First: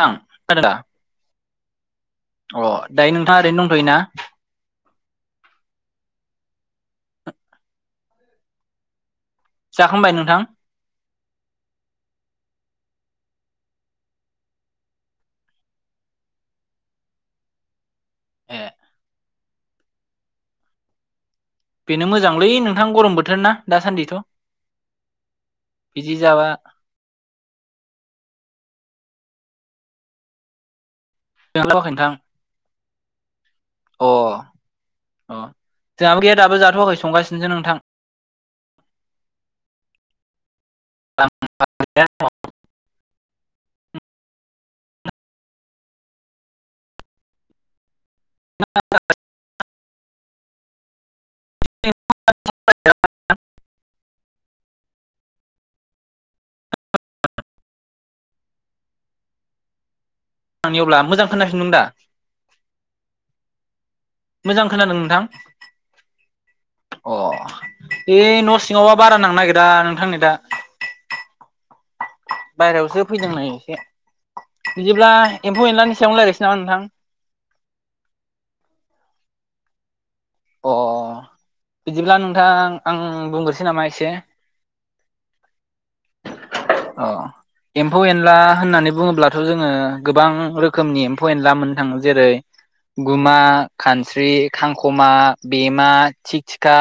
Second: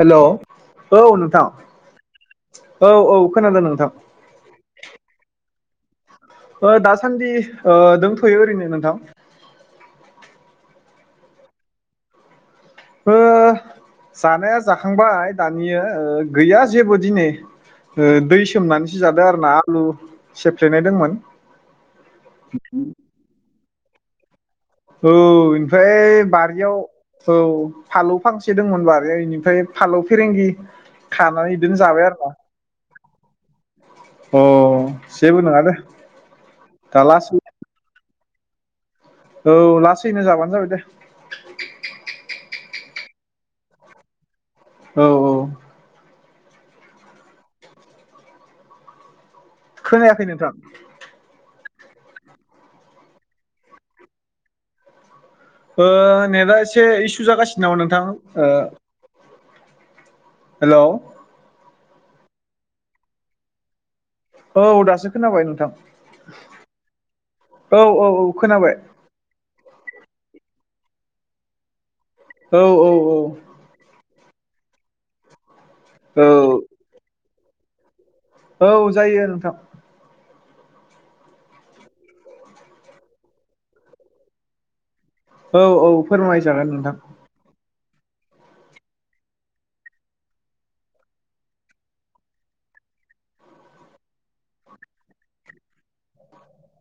थां हेल' खोनादों दा औ नोंथां अ औ दायो औ नोंथाङा ओरैनो खोनादों नोंथां। दंथ'योना ओ दासान्दि दंथ'यो ओरैनो नोंथां। जाखांबाय नोंथां? जानाया जाखांबाय दानिया ओ गैया जेबो दिनै। ओ दै ए सोमनानैसो जादो आरोना आलु सेफ्लेनाय दंमोन। बेनो मोजांलै नोंथां गरम बोथोर ना दासान्दिथ'। औ बिदि इनिफ्राय जाबा बारियाव औ फालौ फांसे दोङोमोन बारियाव इनिफ्राय फालौ फेरेंगि खानानै इदिनो जाथ'वाखै जाबाय आर ना। अ अ-अ जेबो नङा दे जोंहाबो गैया दाबो जाथ'वाखै दा लासै संगासिनोसो नोंथां। औ लासैनो जाबानो जाबाय दे। औ औ [unintelligible] खोनायाखै नोंथां? ओ नेटआ एसे इसु जागासिनो नामा नोंथां? [unintelligible] हेलौ अब्ला मोजां खोनाफिनदों दा। मोजां औ खोनादों दासो नोंथां खोनाबाय नोंथां अ औ औ बे औ न' खोनाबाय सिङावबा बारा नांनो नागिरा नोंथां नेदा। औ औ बायेरायावसो औ फैदों नै एसे बिदिब्ला एम्फौ एनलानि सायावनो रायलायसै नामा औ नोंथां? औ जायो नोंथां। अ बिदिब्ला नोंथां आं बुंग्रोसै नामा एसे? औ-औ फोरमायजागोन नोंथां। अ एम्फौ एनला होननानै बुङोब्लाथ' जोङो गोबां रोखोमनि एम्फौ एनला मोननो थाङो जेरै गुमा खानस्रि खांख'मा बेमा थिख थिखा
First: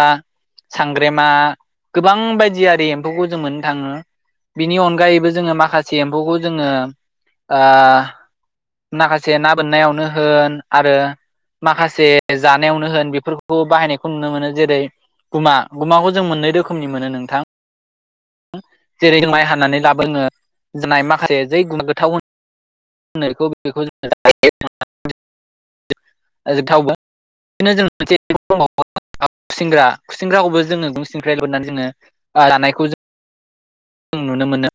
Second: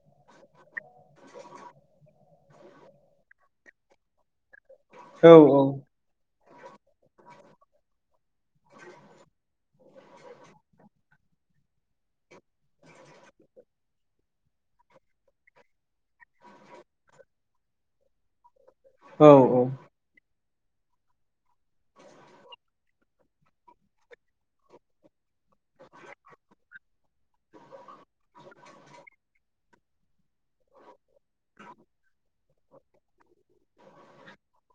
सांग्रेमा गोबां बायदिआरि एम्फौखौ जों मोननो थाङो बिनि अनगा यैबो औ जोङो माखासे एम्फौखौ जोङो ओ माखासे ना बोननायावनो होन आरो माखासे जानायावनो होन बेफोरखौ बाहायनायखौ नुनो मोनो जेरै गुमा गुमाखौ जों मोननै रोखोमनि मोनो नोंथां। जेरै औ माइ हानानै लाबोनोङो जानाय [unintelligible] माखासे जै गुमा गोथाव होनो बेखौ बेखौ जोङो जायो [unintelligible] थावनो [unintelligible] जों मोनसे [unintelligible] खुसेंग्रा खुसेंग्राखौबो जोङो [unintelligible] सिंखाय लानानै जोङो जानायखौ जों जों नुनो मोनो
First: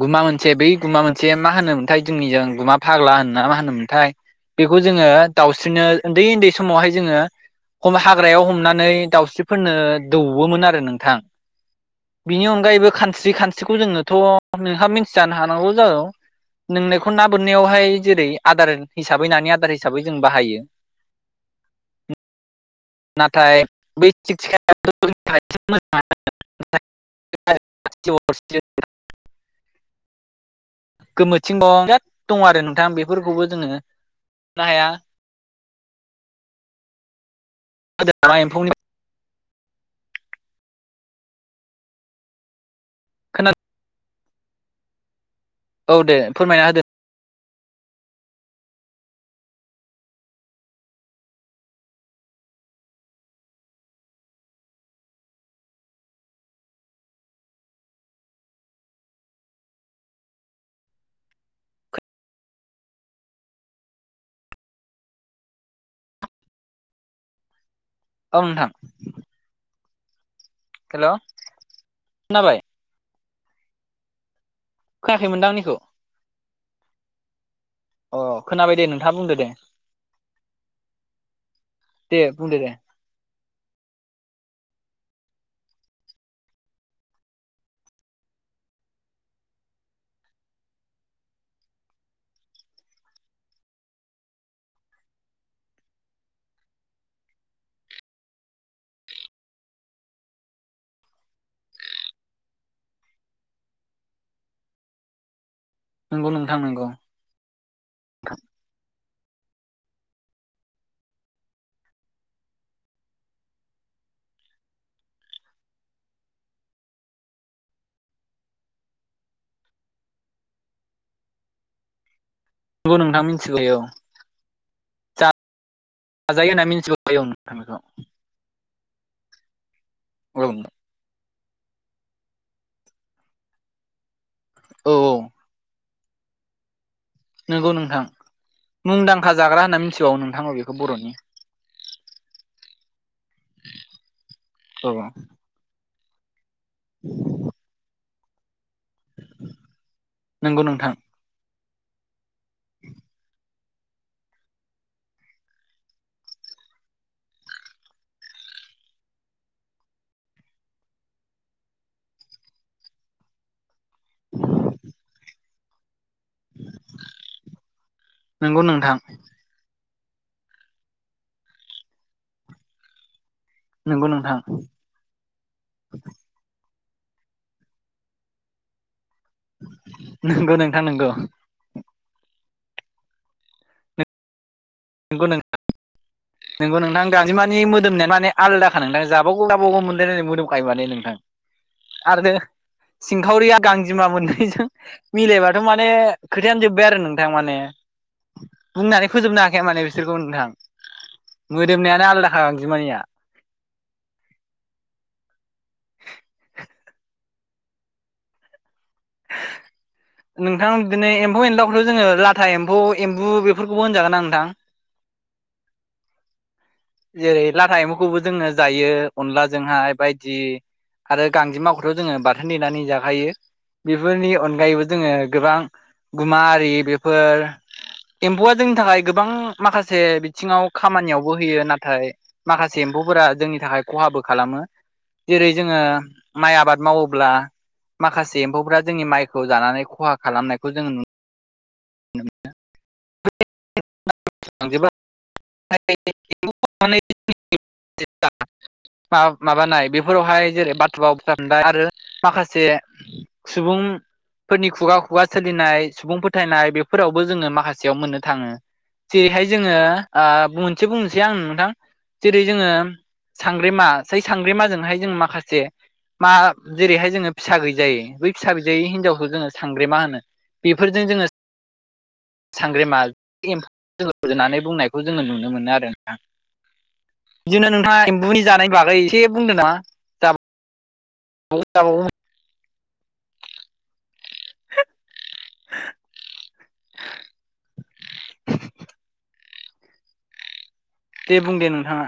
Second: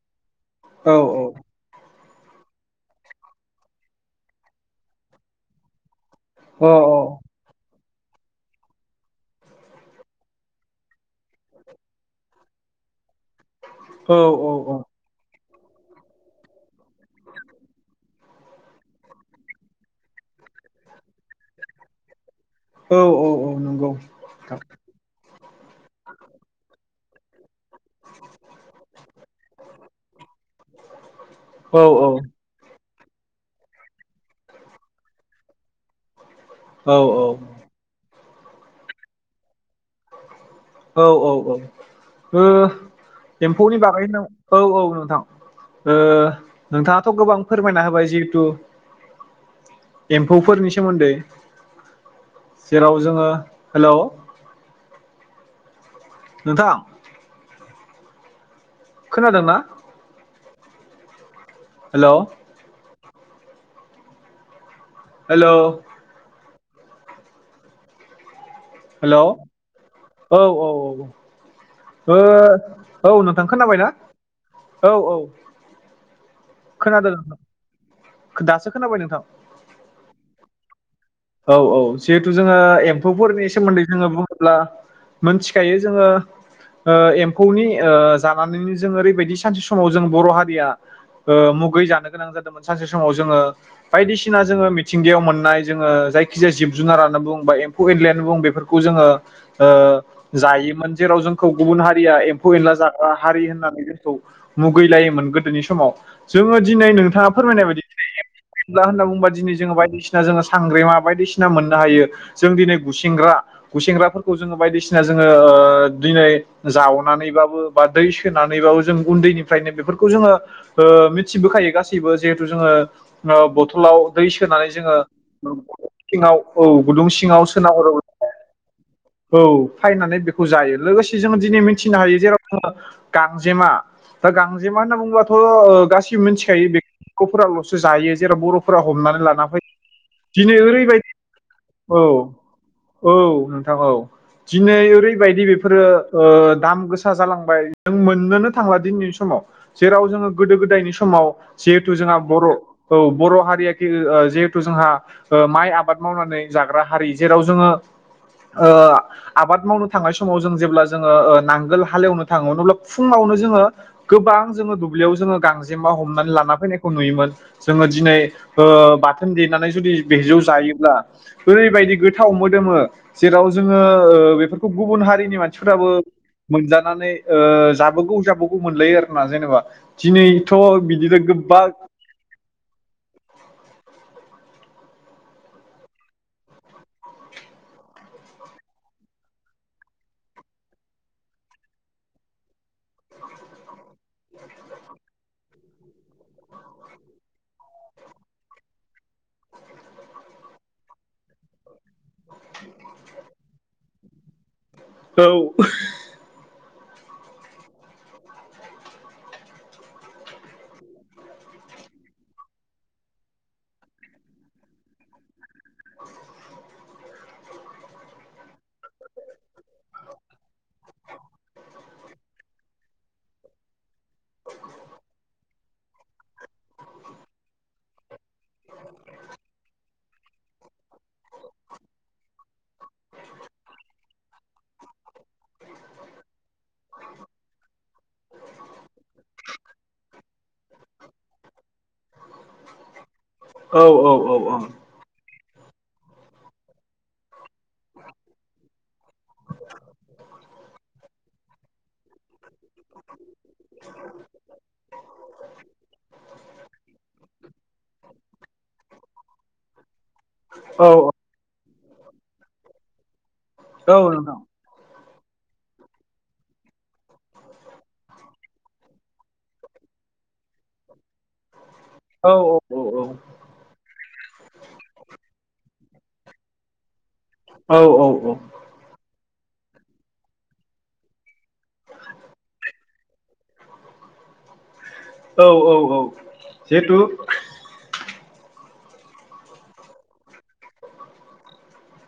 गुमा मोनसे बै औ अ गुमा मोनसे जे मा होनोमोनथाय जोंनिजों गुमा फाग्ला होनोना मा होनोमोनथाय बेखौ जोङो दाउस्रिनो उन्दै उन्दै औ समावहाय जोङो हाग्रायाव हमनानै दाउस्रिफोरनो दौवोमोन आरो नोंथां। बिनि अनगायैबो खानस्रि खानस्रिखौ जोङोथ' औ नोंहा मिथिजानो हानांगौ जागौ? नोंनायखौ ना बोननायावहाय जेरै आदार हिसाबै नानि आदार हिसाबै जों बाहायो। औ औ नाथाय नंगौ बे थिख नोंथां। थिखाया [unintelligible] [unintelligible] गोमोथिं औ दं बिराद दं आरो नोंथां बेफोरखौबो जोङो हाया औ-औ [unintelligible] एम्फौनि औ-औ-औ ओ खोनादों एम्फौनि बागै औ-औ नोंथां औ ओ दे फोरमायना होदो नोंथाङाथ' गोबां फोरमायना होबाय जिहेतु एम्फौफोरनि सोमोन्दै जेराव जोङो हेलौ। नोंथां? खोनादोंना? हेल' हेलौ ओं नोंथां। हेल' औ औ औ औ हेल' ओ खोनाबाय औ नोंथां खोनाबायना? औ औ खोनाखैमोनदांं आंनिखौ? खोनादों नोंथां अ दासो खोनाबाय दे नोंथाङा नोंथां बुंदो दे। औ औ दे जिहेथु बुंदो जोङो दे एम फौफोरनि सोमोन्दै जोङो बुङोब्ला मोनथिखायो जोङो ओ एम्फौनि ओ जानानैनो जों ओरैबायदि सानसे समाव जों बर' हारिया ओ मुगै जानो गोनां जादोंमोन सानसे समाव जोङो बायदिसिना जोङो मिथिंगायाव मोननाय जोङो जायखिजाया जिब जुनारानो बुं बा एम्फौ एनलेयानो बुं बेफोरखौ जोङो ओ जायोमोन जेराव जोंखौ गुबुन हारिया एम्फौ एनला जाग्रा हारि होननानै जोंखौ मुगैलायोमोन गोदोनि समाव नंगौ जोङो नोंथां नंगौ दिनै नोंथाङा फोरमायनाय बायदि अब्ला होनना [unintelligible] बुंङोबा दिनै जोङो बायदिसिना जोङो सांग्रेमा बायदिसिना मोननो हायो जों दिनै गुसेंग्रा गुसेेंग्राफोरखौ जोङो बायदिसिना जोङो ओ दिनै जावनानैबाबो बा दै सोनानैबाबो जों उन्दैनिफ्रायनो बेफोरखौ जोङो ओ मिथिबोखायो गासि बो जिहेथु जोङो नंगौ नोंथां ओ मिथिखायो औ बथलाव दै सोनानै जोङो सिङाव जाजायो होनना औ गुदुं मिथिखायो औ सिङाव नोंथां सोनां बेखौ हरो औ खायनानै औ बेखौ जायो लोगोसे जोङो दिनै मिथिनो हायो जेराव जोङो गांजेमा दा गांजेमा औ होनना औ बुङोबाथ' ओ गासिबो मिथिखायो बे नंगौ बर'फोराल'सो नोंथां जायो जेराव बर'फोरा हमनानै मुंदांखा लाना जाग्रा फैयो होनना मिथिबावो [unintelligible] नोंथां औ दिनै बेखौ बर'नि ओरैबायदि [unintelligible] औ औ नोंथां औ दिनै औ ओरैबायदि बेफोरो ओ दाम गोसा जालांबाय जों मोननोनो थांला दिनैनि समाव जेराव जोङो गोदो नंगौ गोदायनि नोंथां समाव जिहेथु जोंहा बर' औ बर' हारिया दि ओ जिहेथु जोंहा माइ ओ आबाद मावनानै जाग्रा हारि जेराव जोङो ओ आबाद मावनो थांनाय समाव जों जेब्ला जोङो ओ नांगोल हाल एवनो थाङो अब्ला फुङावनो जोङो गोबां जोङो दुब्लियाव जोङो गांजेमा हमनानै ला ना फैनायखौ नुयोमोन जोङो दिनै नंगौ ओ नोंथां बा थोन देनानै जुदि बेजों जायोब्ला ओरैबायदि गोथाव मोदोमो जेराव जोङो नंगौ ओ नोंथां बेफोरखौ गुबुन हारिनि मानसिफोराबो मोनजानानै ओ जाबौगौ जाबौगौ मोनलायो आरो गोथावना जेनेबा नंगौ नोंथां दिनैथ' नंगौ बिदिनो नोंगौ गोबा [unintelligible] नोंगौ नोंथां। नोंगौ नोंथां गांजेमानि मोदोमनाया माने आलदाखा नोंथां जाबागौ जाबागौ मोनलायलायनाय मोदोमखायो माने नोंथां आरो सिंखावरिया गांजेमा मोननैजों मिलायबाथ' माने खोथायानो जोब्बाय आरो नोंथां माने बुंनानै फोजोबनो हा खाया माने बिसोरखौ नोंथां मोदोमनायानो आलदाखा गांजेमानिया। औ [inaudible] नोंथां बिदिनो एम्फौ एनलाखौथ' जोङो लाथा एम्फौ एम्बु बेफोरखौबो होनजागोन ना नोंथां? जेरै लाथा एम्फौखौबो जोङो जायो अनला जोंहाय बायदि आरो गांजेमाखौथ' जोङो बाथोन देनानै जाखायो। बेफोरनि अनगायैबो जोङो गोबां गुमा आरि बेफोर एम्फौआ जोंनि थाखाय गोबां माखासे बिथिङाव खामानियावबो होयो ना थाय माखासे एम्फौफोरा जोंनि थाखाय खहाबो खालामो। जेरै जोङो माइ आबाद मावोब्ला माखासे एम्फौफोरा जोंनि माइखौ जानानै ख'हा खालामनायखौ जों नु औ औ औ औ [unintelligible] मा माबानाय बेफोरावहाय जेरै [unintelligible] फाबनाय आरो माखासे सुबुं फोरनि खुगा खुगा सोलिनाय सुबुं फोथायनाय बेफोरावबो जोङो माखासेयाव मोननो थाङो। जेरैहाय जोङो ओ औ बुंनोसै बुंनोसै आं नोंथां जेरै जोङो सांग्रेमा औ सै नोंथां सांग्रेमाजोंहाय जों माखासे मा जेरैहाय जोङो फिसा गैजायै बै फिसा गैजायै हिनजावखौ जोङो सांग्रेमा होनो। बेफोरजों जोङो औ औ औ सांग्रेमा औ एमफौजों जों रुजुनानै बुंनायखौ खौ जोङो नुनो मोनो आरो नोंथां, बिदिनो औ नोंथाङा औ औ एम्बुनि जानाय बागै एसे बुंदो नामा? [unintelligible] औ औ औ जिहेथु दे बुं दे नोंथाङा।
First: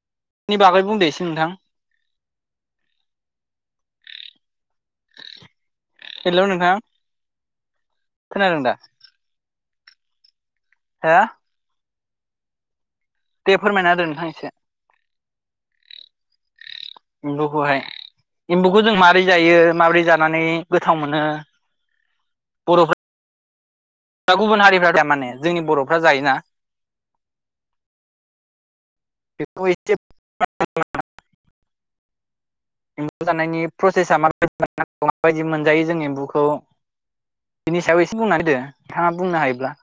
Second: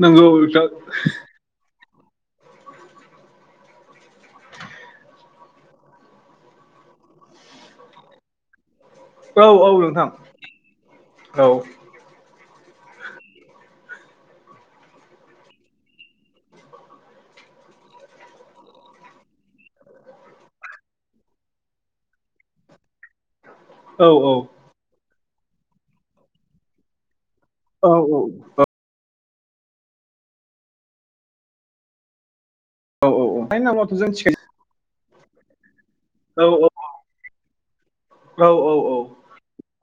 नोंगौ नि नोंथां। बागै बुंदो एसे नोंथां हेलौ नोंथां खोनादों दा? औ औ नोंथां। हो औ दे फोरमायना होदो नोंथां इसे। एम्बौखौहाय एम्बुखौ जों मारै जायो माबोरै जानानै गोथाव मोनो? बर'फो औ दा गुबुन हारिफ्रा माने जोंनि बर'फ्रा जायोना। औ औ औ बेखौ इसे औ औ एमबु जानायनि नायनि नामावथ' जों प्रसेसा थिखायो माबायदि मोननांगौ माबायदि मोनजायो जों औ एम्बौखौ? बिनि सायाव इसे औ बुंनानै होदो औ नोंथाङा बुंनो हायोब्ला।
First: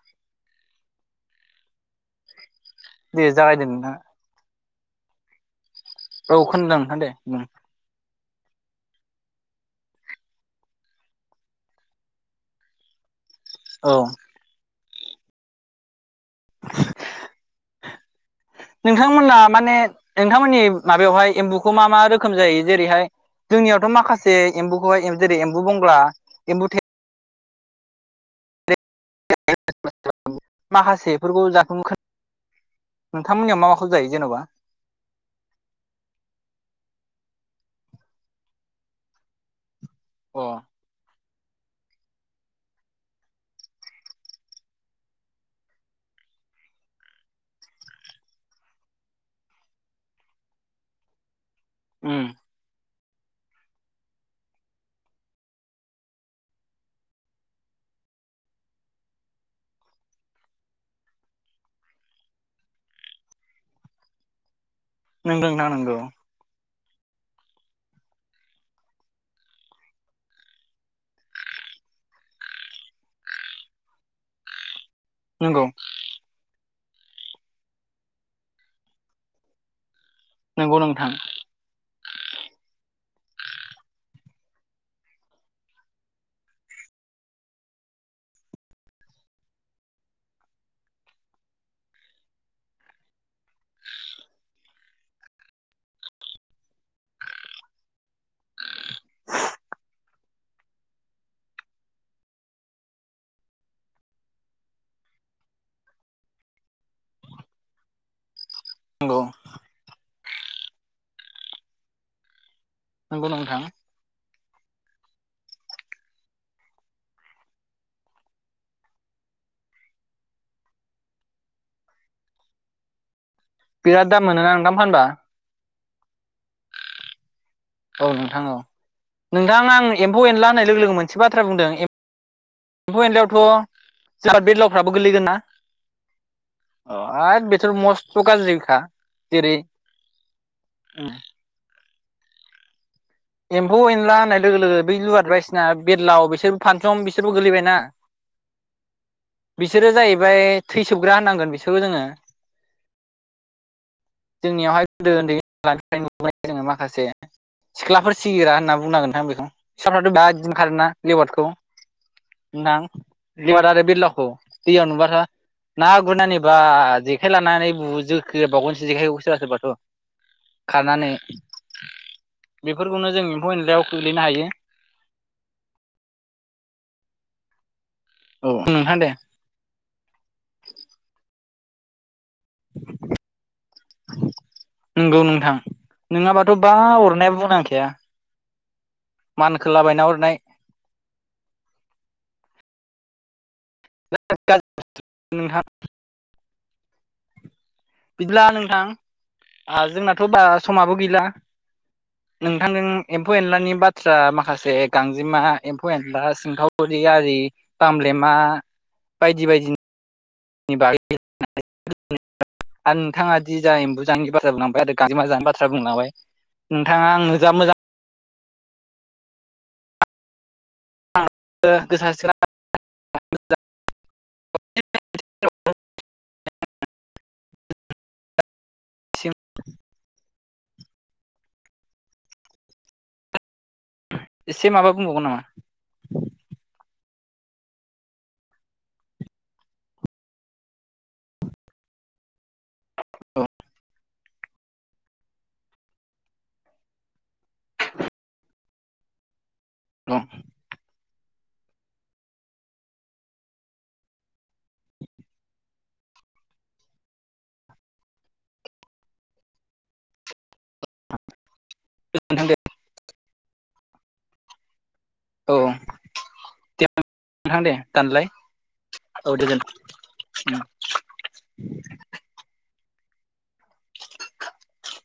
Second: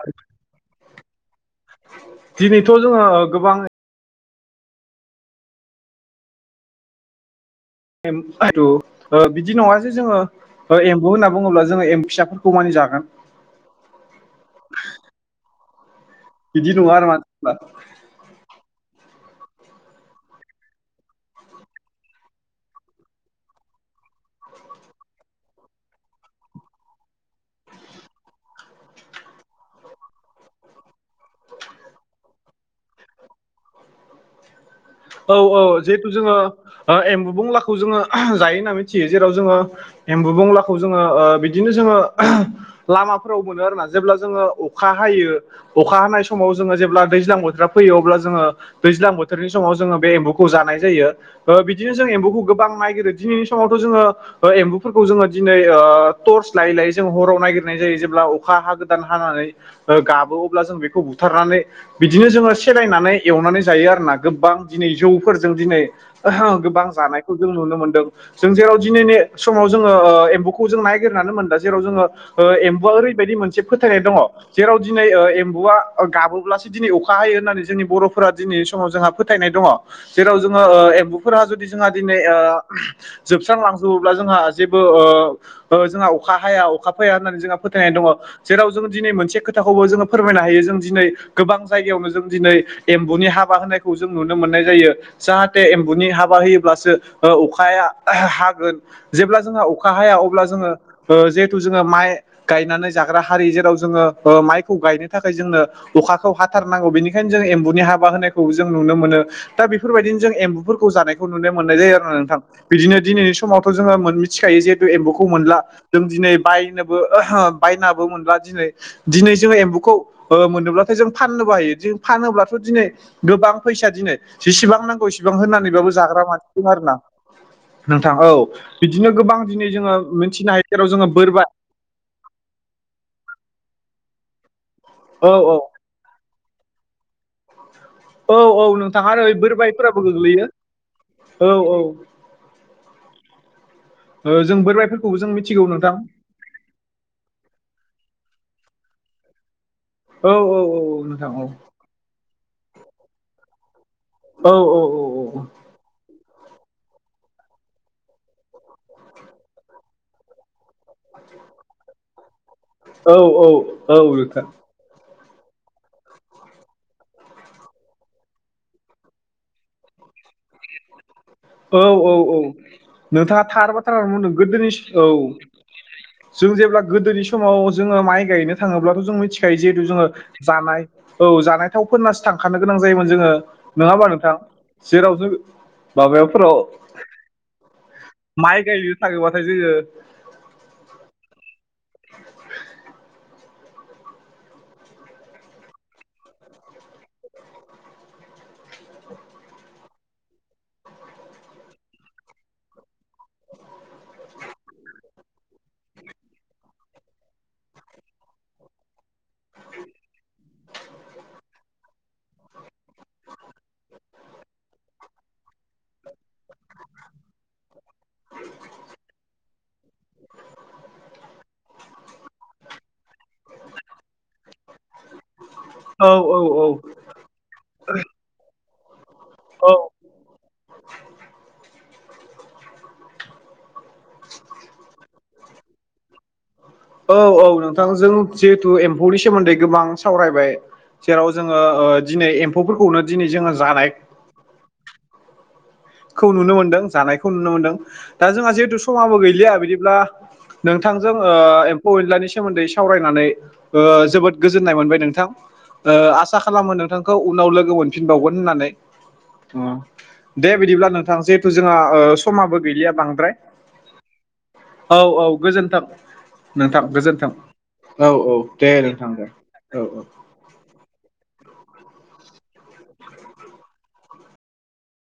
दिनैथ' जोङो दे गोबां जागायदो नोंथाङा औ खोनदों नोंथां दे बुं। [unintelligible] ओ बिदि नङा जे जोङो ओ एम्बु होनना बुङोब्ला जोङो एमबु फिसाफोरखौ मानि जागोन? औ बिदि नङा आरो [unintelligible] नोंथांमोना माने नोंथांमोननि माबायावहाय एम्बुखौ मा मा रोखोम जायो जेरैहाय? जोंनियावथ' माखासे एम्बुखौहाय जेरै एम्बु बंगला एमबु थे [unintelligible] माखासेफोरखौ [unintelligible] नोंथांमोननियाव मा माखौ जायो जेन'बा? औ औ जिहेतु जोङो ओ एम्बु बंलाखौ जोङो जायो होनना मिथियो जेराव जोङो एम्बु अ बंलाखौ जोङो ओ बि बिदिनो जोङो लामाफोराव मोनो आरोना जेब्ला जोङो अखा हायो अखा हानाय समाव जोङो जेब्ला दैज्लां बोथोरा फैयो अब्ला जोङो दैज्लां बोथोरनि समाव जोङो बे एम्बुखौ जानाय जायो ओ बिदिनो जों उम एम्बुखौ गोबां नायगिरो दिनैनि समावथ' जोङो ओ एम्बुफोरखौ जोङो दिनै ओ टर्स लायै लायै जोङो हराव नागिरनाय जायो जेब्ला अखा हागोदान हानानै ओ गाबो अब्ला जों बेखौ बुथारनानै बिदिनो जोङो सेलायनानै एवनानै जायो आरोना। गोबां दिनै नोंगौ जौफोरजों नोंथां दिनै नोंगौ गोबां जानायखौ जों नुनो मोनदों। जों जेराव दिनैनि समाव जोङो ओ एम्बौखौ जों नायगिरनानै मोनला जेराव जोङो ओ एम्बुआ ओरैबायदि मोनसे फोथायनाय दङ जेराव दिनै ओ नंगौ एम्बुआ ओ गाबोब्लासो दिनै अखा हायो होननानै जोंनि बर'फोरा दिनै समाव जोंहा फोथायनाय दङ जेराव जोङो नंगौ ओ नोंथां एम्बुफोरा जुदि जोंहा दिनै ओ जोबस्रांलांजोबोब्ला जोंहा जेबो ओ ओ जोंहा अखा हाया अखा फाया होननानै जोंहा फोथायनाय दङ। जेराव जों दिनै मोनसे खोथाखौबो जोङो फोरमायनो हायो जों दिनै गोबां जायगायावनो जों दिनै एम्बुनि हाबा होनाय खौ जों नुनो मोननाय जायो। जाहाथे एम्बुनि हाबा होयोब्लासो ओ अखाया हागोन। जेब्ला जोंहा अखा हाया अब्ला जोङो ओ जेहेथु जोङो माइ गायनानै जाग्रा हारि जेराव जोङो ओ माइखौ गायनो थाखाय जोंनो अखाखौ हाथारनांगौ बेनिखायनो जों एम्बुनि हाबा होनायखौ जों नुनो नंगौ मोनो दा बेफोरबायदिनो जों एम्बुफोरखौ जानायखौ नुनो मोननाय जायो आरोना नोंथां। बिदिनो नंगौ दिनैनि नोंथां समावथ' जोंङो मोन मि थिखायो जिहेतु एम्बौखौ मोनला जों दिनै बायनोबो बायनाबो मोनला दिनै दिनै जोङो एम्बुखौ ओ मोनोब्लाथाय जों फाननोबो हायो जों फानोब्लाथ' दिनै गोबां फैसा बिराद दिनै दाम मोनोना नोंथां जेसेबां फानबा नांगौ इसेबां होननानैबाबो जाग्रा मानसि दं आरोना। नोंथां औ बिदिनो गोबां नोंथां दिनै आं जोङो एम्फौ एनला मिथिनो होननाय हायो लोगो जेराव लोगो जोङो मोनसे बाथ्रा बोरबाय बुंदों एम्फौ एन्लायावथ' जोंहा बेदलावफ्राबो औ गोलैगोनना [unintelligible] औ ओ आ बेथ' मस औ औ नोंथां आरो बोरबायफोराबो गोग्लैयो औ औ। एम्फौ एनला होननाय ओ लोगो जों लोगो बै बोरमायफोरखौबो लुवार जों बायदिसिना मिथिगौ नोंथां बेरलाव बेसोरबो फानसं बिसोरबो गोलैबायना बिसोरो औ जाहैबाय औ औ थैसोबग्रा नोंथां औ होननांगोन बिसोरखौ जोङो। औ औ जोंनियावहाय गोदो ओन्दै [unintelligible] जोङो माखासे सिख्लाफोर सिगिग्रा होनना बुंनांगोन नोंथांं बेखौ फिसाफ्राथ' दा इदिनो ओंखारोना लेवादखौ नां औ लुवार आरो औ बेदलावखौ नोंथां दैयाव नुबाथ' ना गुरनानै बा जेखाइ लानानै बु जोख्रेबबावगोनसो जेखाइखौ सोरबा सोरबाथ' खारनानै औ औ औ बेफोरखौनो जों नोंथाङा एम्फौ थार एनलायाव बाथ्राखौनो खोख्लैनो बुंदों हायो गोदोनि औ जों जेब्ला गोदोनि समाव जोङो माइ गायनो औ नोंथां थाङोब्लाथ' दे जों मिथि थायो जिहेतु जोङो जानाय औ जानाय थाव फोननासो थांखानो गोनां जायोमोन जोङो नोङा ओमबा नोंथां जेराव जों माबायाव थ' बा अरनाया बुंनांखाया माइ गायनो थाङोबाथाय जोङो ना गुरनाय [inaudible] जोबोद गाज्रि [unintelligible] नोंथां बिदिब्ला नोंथां ओ जोंनाथ' बा समाबो गैला। नोंथांजों एम्फौ एनलानि बाथ्रा माखासे गांजेमा एम्फौ एनला सिंखावरि आरि बामब्लेमा बायदि बायदि नि बागै सावरायनानै जोबोद [unintelligible] गोजोननाय [unintelligible] आरो नोंथाङा दि जा एम्बु जानायनि बाथ्रा बुंलांबाय आरो गांजेम जानायनि बाथ्रा बुंलांबाय नोंथाङा आंनो जा मोजां ओ गोसा [unintelligible] औ औ औ। सोरांसिम औ। इसे माबा बुंबावगोन नामा? औ औ नोंथांजों जिहेथु एम्फौनि सोमोन्दै गोबां सावरायबाय। जेराव जोङो ओ दिनै एम्फौफोरखौनो दिनै औ जोङो जानाय खौ नुनो मोनदों जानायखौ नुनो मोनदों दा जोंहा जिहेथु समाबो गैलिया बिदिब्ला नोंथांजों ओ एम्फौ एनलानि सोमोन्दै सावरायनानै जोबोद गोजोननाय मोनबाय नोंथां। ओ आसा खालामो नोंथांखौ उनाव लोगो मोनफिनबावगोन होननानै दे बिदिब्ला नोंथां जिहेथु जोंहा नोंथां दे समाबो गैलिया बांद्राय औ औ। गोजोनथों नोंथां दे गोजोनथों नोंथां दे औ दानलाय औ दे नोंथां दे औ गोजोन औ औ। [inaudible] [inaudible] [inaudible]